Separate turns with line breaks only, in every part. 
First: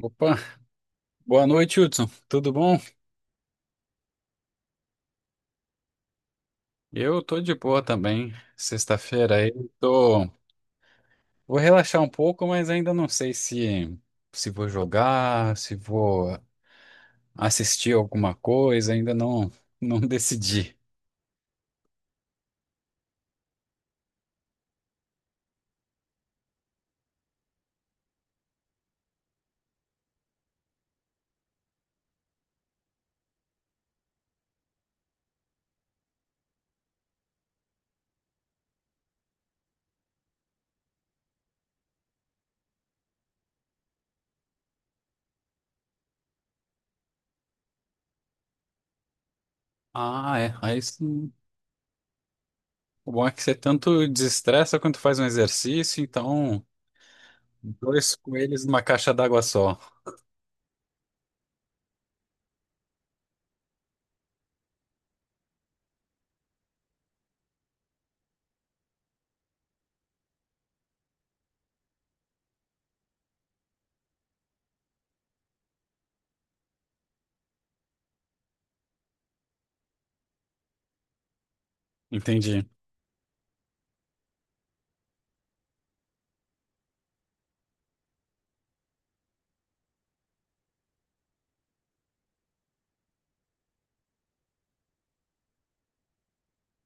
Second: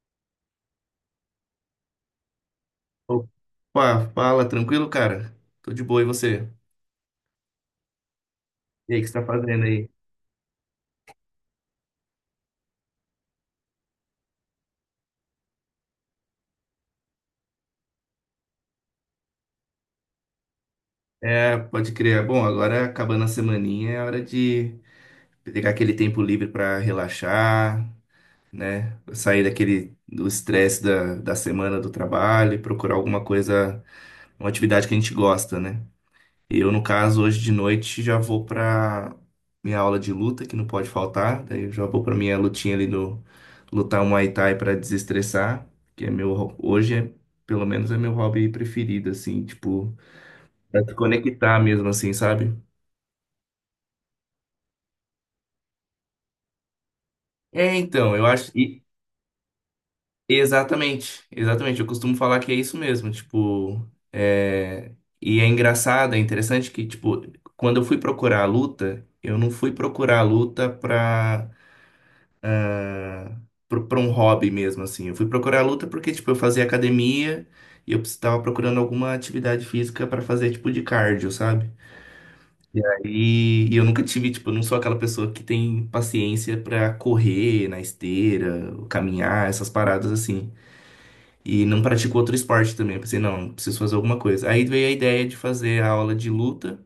Opa, boa noite, Hudson. Tudo bom?
Opa, fala, tranquilo, cara? Tô de boa, e você?
Eu tô de boa também.
E aí, o que você tá
Sexta-feira aí,
fazendo aí?
tô. Vou relaxar um pouco, mas ainda não sei se vou jogar, se vou assistir alguma coisa, ainda não não decidi.
É, pode crer. Bom, agora acabando a semaninha, é hora de pegar aquele tempo livre pra relaxar, né? Sair daquele do estresse da semana do trabalho e procurar alguma coisa, uma atividade que a gente gosta, né? Eu, no caso, hoje de noite já vou pra minha aula de luta, que não pode faltar. Daí eu já vou pra minha lutinha ali do lutar um Muay Thai pra desestressar, que é meu hoje é, pelo menos é meu hobby preferido assim, tipo,
Ah, é. Aí
pra te
sim.
conectar mesmo assim, sabe?
O bom é que você tanto desestressa quanto faz um exercício, então
É,
dois
então, eu acho
coelhos numa caixa d'água só.
exatamente, exatamente. Eu costumo falar que é isso mesmo, tipo, é, e é engraçado, é interessante que tipo, quando eu fui procurar a luta, eu não fui procurar a luta pra um hobby mesmo, assim. Eu fui procurar luta porque, tipo, eu fazia academia e eu estava procurando alguma atividade física para fazer, tipo, de cardio, sabe?
Entendi.
E eu nunca tive, tipo, eu não sou aquela pessoa que tem paciência para correr na esteira, caminhar, essas paradas assim. E não pratico outro esporte também. Eu pensei, não, preciso fazer alguma coisa. Aí veio a ideia de fazer a aula de luta.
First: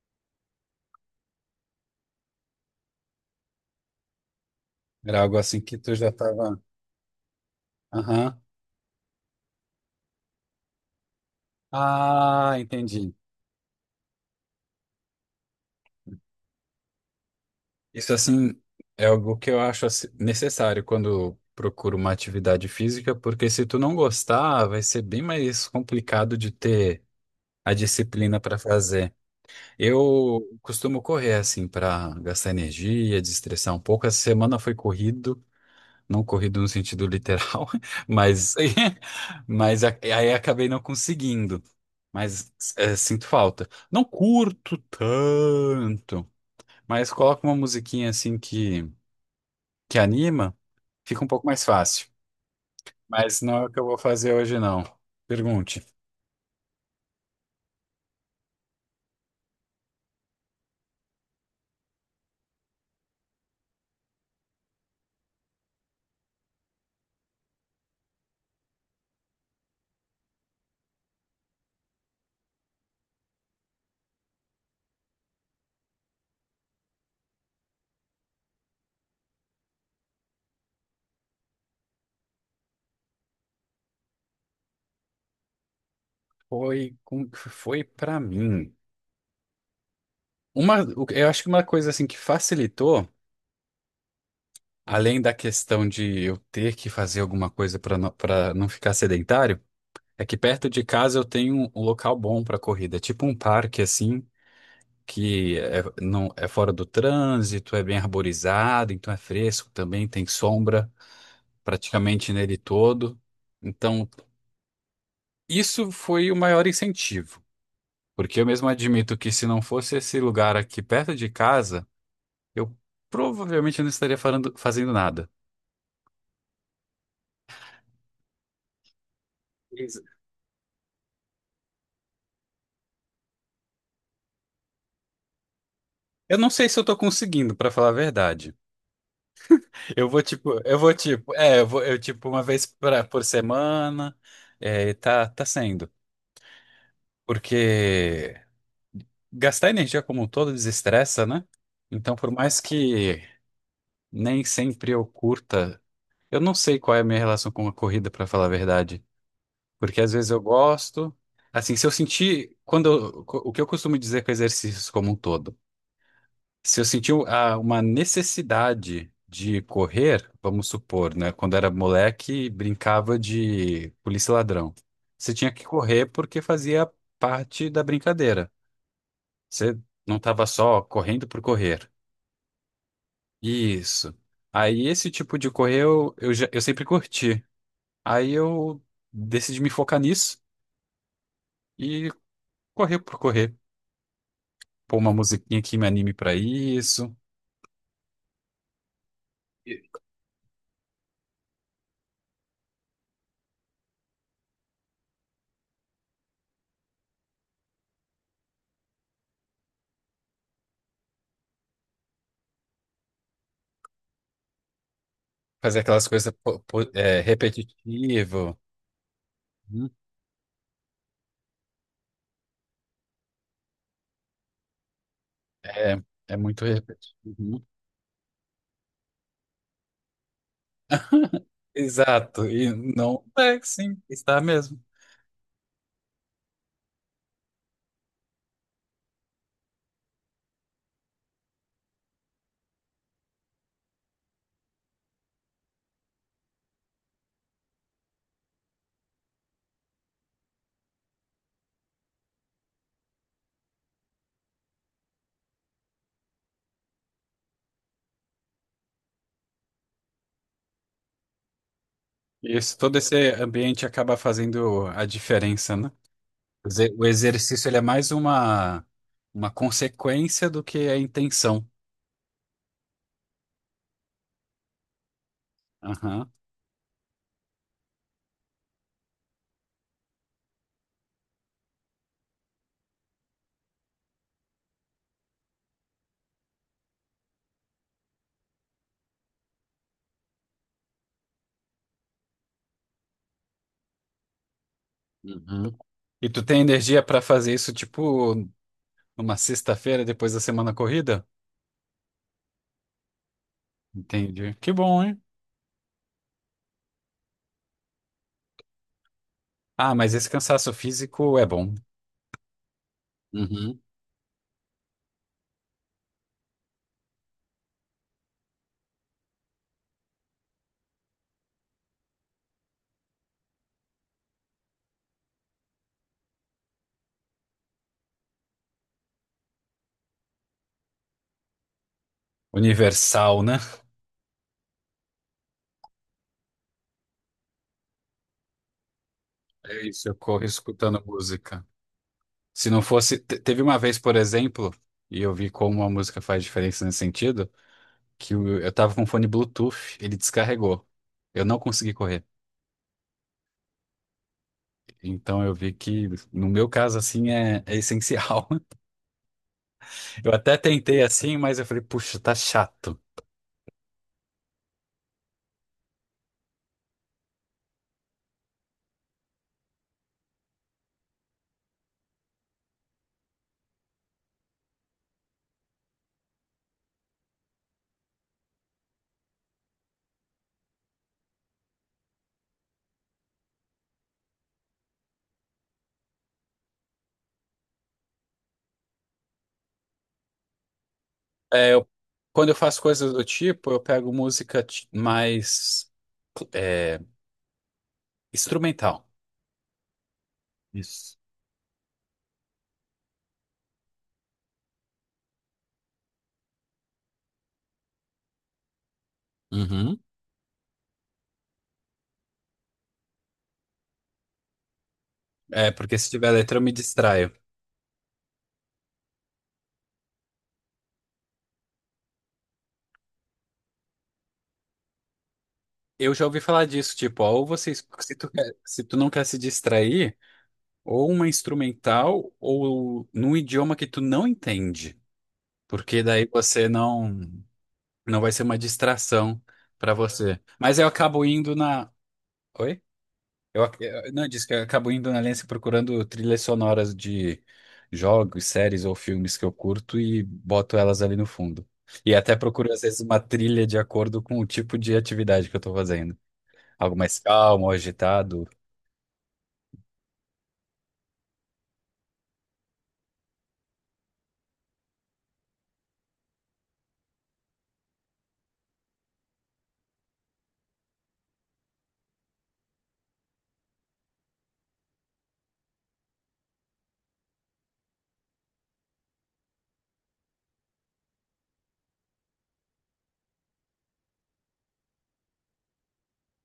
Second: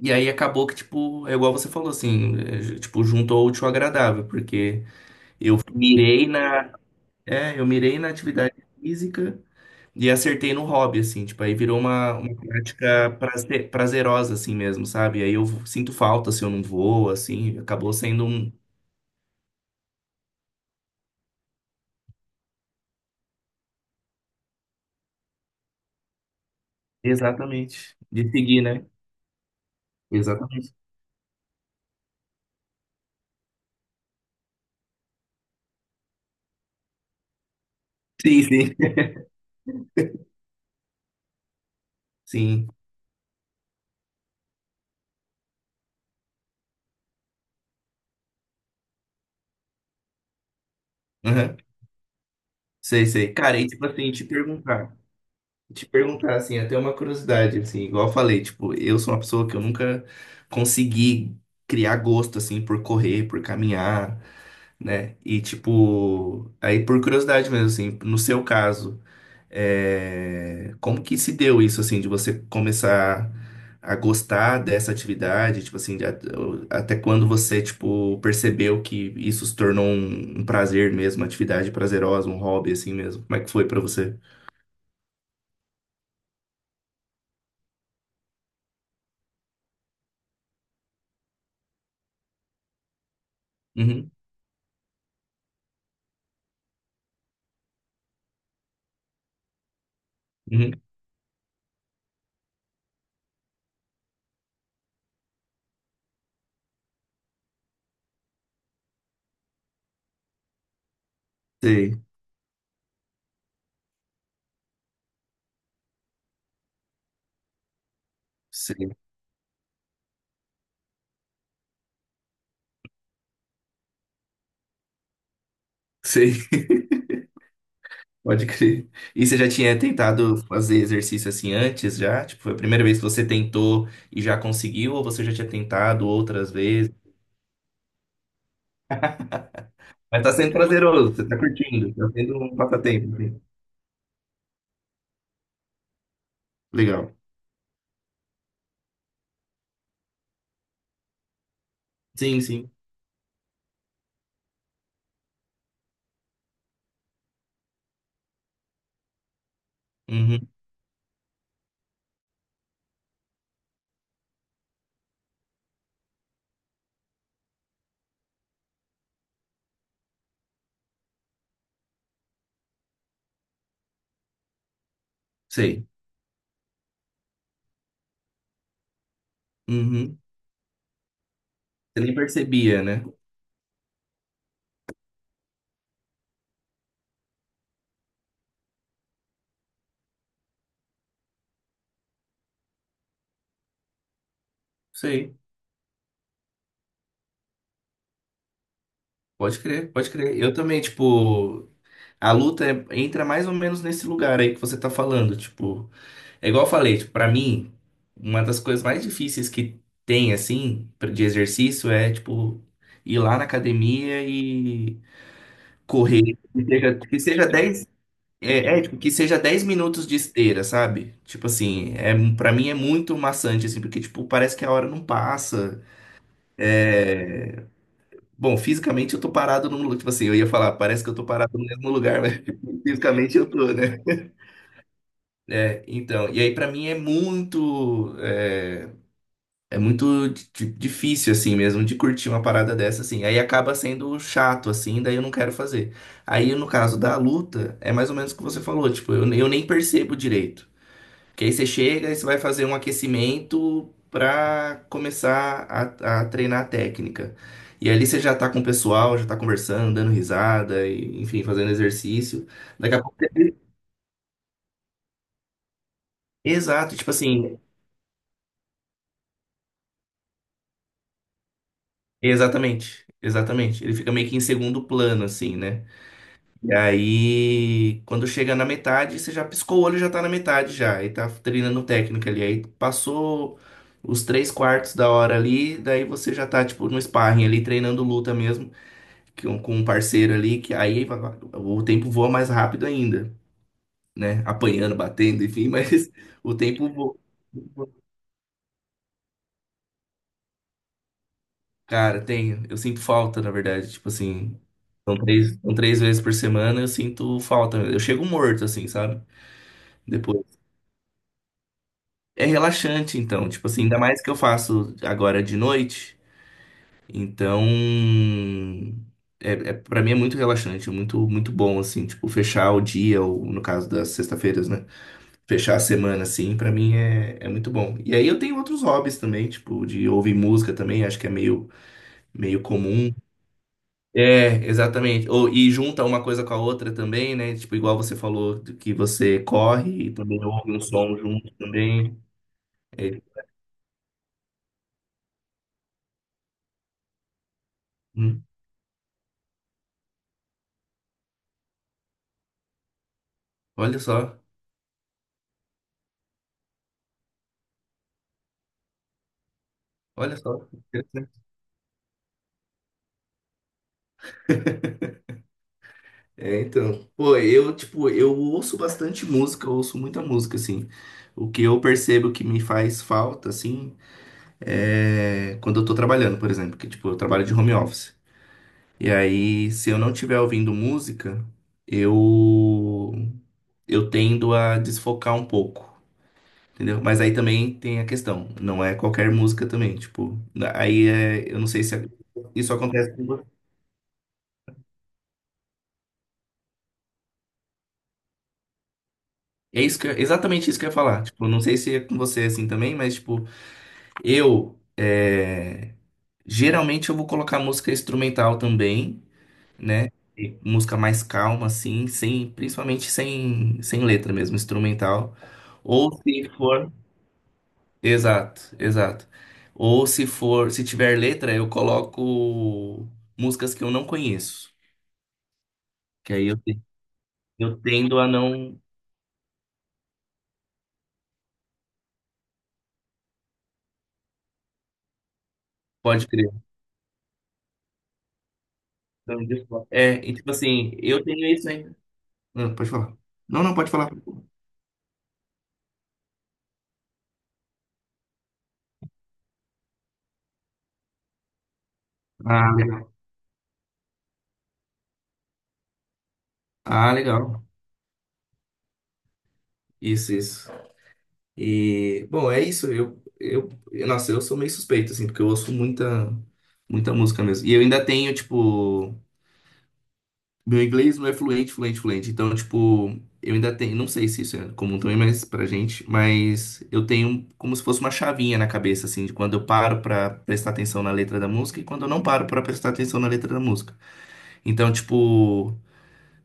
E aí acabou que, tipo, é igual você falou, assim, é, tipo, juntou o útil ao agradável, porque
Era algo
eu
assim que tu já
mirei
tava.
na, é, eu mirei na
Aham.
atividade física e acertei no hobby, assim, tipo, aí virou uma
Ah,
prática
entendi.
prazerosa, assim mesmo, sabe? Aí eu sinto falta se eu não vou, assim, acabou
Isso,
sendo um.
assim, é algo que eu acho assim, necessário quando procuro uma atividade física, porque se tu não gostar, vai ser bem mais complicado de ter a
Exatamente. De
disciplina para
seguir, né?
fazer. Eu
Exatamente.
costumo correr, assim, para gastar energia, desestressar um pouco. Essa semana foi corrido, não corrido no sentido literal,
Sim,
mas,
sim.
mas aí acabei não conseguindo. Mas
Sim.
é, sinto falta. Não curto tanto, mas coloco uma musiquinha assim que anima, fica um pouco
Aham.
mais fácil.
Sei, sei.
Mas não
Cara, e
é o que eu
tipo
vou
assim, te
fazer hoje, não.
perguntar.
Pergunte.
Te perguntar, assim, até uma curiosidade, assim, igual eu falei, tipo, eu sou uma pessoa que eu nunca consegui criar gosto, assim, por correr, por caminhar, né? E tipo, aí por curiosidade mesmo, assim, no seu caso, é, como que se deu isso, assim, de você começar a gostar dessa atividade, tipo assim, até quando você, tipo, percebeu que isso se tornou um prazer mesmo, uma atividade prazerosa, um hobby, assim mesmo? Como é que foi pra você?
Foi para mim. Uma, eu acho que uma coisa assim que facilitou,
Uhum,
além da questão de eu ter que fazer alguma coisa para não ficar sedentário, é que perto
uhum.
de casa eu tenho um local bom para corrida, tipo um parque assim, que é, não é fora do trânsito, é bem arborizado, então é fresco também, tem sombra
Sei,
praticamente nele todo. Então isso foi o maior incentivo, porque eu mesmo
sei,
admito que se não fosse esse lugar aqui perto de casa, eu provavelmente não estaria fazendo nada.
sei. Pode crer. E você já tinha
Isso.
tentado fazer exercício assim antes, já? Tipo, foi a primeira vez que você tentou e já conseguiu, ou você já tinha tentado
Eu
outras
não sei se eu
vezes?
tô conseguindo, pra falar a verdade.
Mas tá sendo
Eu vou
prazeroso, você
tipo,
tá
é, eu vou,
curtindo,
eu
tá
tipo
sendo
uma
um
vez
passatempo
por
assim.
semana, é, tá sendo.
Legal.
Porque gastar energia como um todo desestressa, né? Então, por
Sim,
mais
sim.
que nem sempre eu curta, eu não sei qual é a minha relação com a corrida, pra falar a verdade. Porque às vezes eu
Uhum.
gosto. Assim, se eu sentir. O que eu costumo dizer com exercícios como um todo? Se eu sentir uma necessidade de correr, vamos supor, né? Quando era moleque, brincava de polícia e ladrão. Você tinha que
Sei.
correr porque fazia parte da brincadeira. Você não
Uhum.
estava só correndo por correr.
Você nem percebia, né?
Isso. Aí esse tipo de correr eu sempre curti. Aí eu decidi me focar nisso e correr por correr. Pôr uma
Sei.
musiquinha que me anime pra isso,
Pode crer, pode crer. Eu também, tipo, a luta é- entra mais ou menos nesse lugar aí que você tá falando, tipo. É igual eu falei, tipo, pra mim, uma das coisas mais difíceis que tem, assim, de exercício é, tipo, ir lá na academia e
fazer aquelas
correr.
coisas
Que seja 10
repetitivo.
é, é, tipo, que seja dez
Uhum.
minutos de esteira, sabe? Tipo assim, é, pra mim é muito maçante, assim, porque, tipo, parece que a hora não passa.
É, é muito repetitivo.
É...
Uhum.
Bom, fisicamente eu tô parado num lugar, tipo assim, eu ia falar, parece que eu tô parado no mesmo lugar, mas
Exato, e não
fisicamente eu
é,
tô,
sim,
né?
está mesmo.
É, então, e aí pra mim é muito, é, é muito difícil, assim, mesmo, de curtir uma parada dessa, assim. Aí acaba sendo chato, assim, daí eu não quero fazer. Aí, no caso da luta, é mais ou menos o que você falou, tipo, eu nem percebo direito. Porque aí você chega e você vai fazer um aquecimento pra começar a treinar a técnica. E ali você já tá com o pessoal, já tá conversando, dando risada, e, enfim, fazendo exercício.
Isso,
Daqui
todo
a
esse
pouco...
ambiente acaba fazendo a diferença, né? Quer dizer,
Exato,
o
tipo assim,
exercício ele é mais uma consequência do que a intenção.
exatamente, exatamente. Ele fica meio que em segundo plano, assim, né?
Aham.
E aí, quando chega na metade, você já piscou o olho, e já tá na metade já. E tá treinando técnica ali. Aí passou os três quartos da hora ali, daí você já tá, tipo, no sparring ali, treinando luta mesmo, que- um, com um parceiro ali, que aí vai- o tempo voa mais rápido ainda, né? Apanhando, batendo, enfim,
Uhum.
mas
E tu
o
tem
tempo
energia
voa.
para fazer isso, tipo, numa sexta-feira depois da semana corrida?
Cara, tenho. Eu sinto falta, na verdade. Tipo
Entendi.
assim,
Que bom, hein?
são 3 vezes por semana, eu sinto falta. Eu chego morto, assim, sabe?
Ah, mas esse
Depois.
cansaço físico é bom.
É relaxante, então. Tipo
Uhum.
assim, ainda mais que eu faço agora de noite. Então, é, para mim é muito relaxante, é muito, muito bom, assim, tipo, fechar o dia, ou no caso das sextas-feiras, né? Fechar a semana, assim, pra mim é muito bom. E aí eu tenho outros hobbies também, tipo, de ouvir música também, acho que é meio, meio comum.
Universal, né?
É, exatamente. Ou, e junta uma coisa com a outra também, né? Tipo, igual você falou do que você
É
corre
isso,
e
eu
também
corro
ouve um
escutando
som junto
música.
também.
Se não fosse.
É,
Te- Teve uma vez, por exemplo, e eu vi como a música faz diferença nesse sentido,
hum,
eu tava com fone Bluetooth, ele descarregou. Eu não consegui correr.
olha só.
Então eu vi que, no meu caso, assim, é, é essencial. Eu
Olha
até
só,
tentei assim,
interessante.
mas eu falei, puxa, tá chato.
É, então, pô, eu, tipo, eu ouço bastante música, eu ouço muita música, assim. O que eu percebo que me faz falta, assim, é quando eu tô trabalhando, por exemplo, que, tipo, eu trabalho de home office. E aí, se eu não estiver ouvindo música, eu, eu tendo a desfocar um pouco. Entendeu? Mas aí também tem a questão, não é qualquer música também, tipo, aí é, eu não
É,
sei
eu-
se é,
quando eu
isso
faço coisas
acontece com
do tipo, eu pego música é, instrumental.
é isso que exatamente isso que eu ia
Isso.
falar. Tipo, não sei se é com você assim também, mas tipo, eu é, geralmente eu vou colocar música instrumental também,
Uhum.
né? E música mais calma assim, sem principalmente sem letra mesmo, instrumental.
É, porque se
Ou
tiver
se
letra eu me
for,
distraio.
exato, exato. Ou se for, se tiver letra, eu coloco músicas que eu não conheço,
Eu já
que
ouvi
aí
falar disso, tipo, ó,
eu
se
tendo a
tu
não
se tu não quer se distrair, ou uma instrumental, ou num idioma que tu não entende, porque daí
pode crer.
você não, não vai ser uma distração
Então, desculpa.
pra
É, e
você.
tipo
Mas eu
assim, eu
acabo
tenho
indo
isso,
na...
né? Ah,
Oi?
pode falar. Não, não, pode falar.
Não, eu disse que eu acabo indo na Aliança procurando trilhas sonoras de jogos, séries ou filmes que eu curto e boto elas ali no fundo. E até procuro,
Ah,
às vezes,
legal.
uma trilha de acordo com o tipo de atividade que eu estou fazendo. Algo
Ah,
mais
legal.
calmo, ou agitado.
Isso, isso. E, bom, é isso. Nossa, eu sou meio suspeito, assim, porque eu ouço muita, muita música mesmo. E eu ainda tenho, tipo, meu inglês não é fluente, fluente, fluente. Então, tipo, eu ainda tenho, não sei se isso é comum também, mas pra gente, mas eu tenho como se fosse uma chavinha na cabeça, assim, de quando eu paro pra prestar atenção na letra da música e quando eu não paro pra prestar atenção na letra da música. Então, tipo,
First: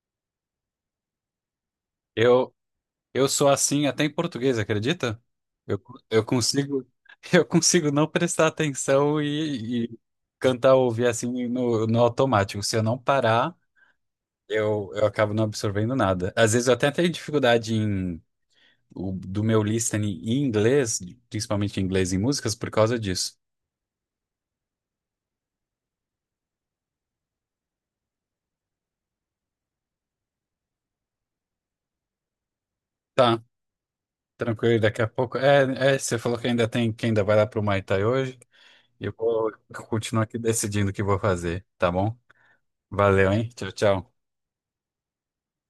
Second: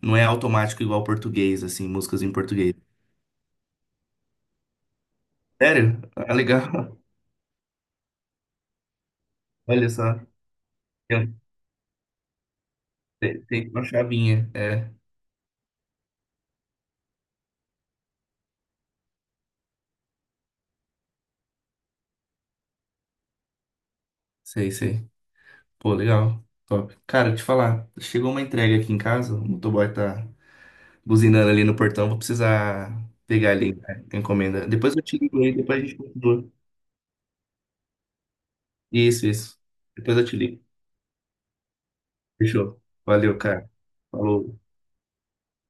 não é automático igual português, assim, músicas em
Eu,
português.
eu sou assim até em português, acredita? Eu,
Sério?
eu
Ah,
consigo,
legal.
eu consigo não prestar atenção
Olha
e
só.
cantar ou ouvir
Tem,
assim no automático. Se eu não
um,
parar.
tem uma chavinha. É,
Eu acabo não absorvendo nada. Às vezes eu até tenho dificuldade em, do meu listening em inglês, principalmente em inglês e músicas, por causa disso.
sei, sei. Pô, legal. Top. Cara, te falar, chegou uma entrega aqui em casa, o motoboy tá buzinando ali no portão, vou precisar
Tá,
pegar ali né, a encomenda.
tranquilo,
Depois
daqui
eu
a
te
pouco.
ligo aí, depois a gente
Você falou que
continua.
ainda tem, que ainda vai lá pro Muay Thai hoje. Eu
Isso,
vou
isso. Depois
continuar
eu te
aqui
ligo.
decidindo o que vou fazer, tá bom?
Fechou.
Valeu,
Valeu,
hein?
cara.
Tchau, tchau.
Falou.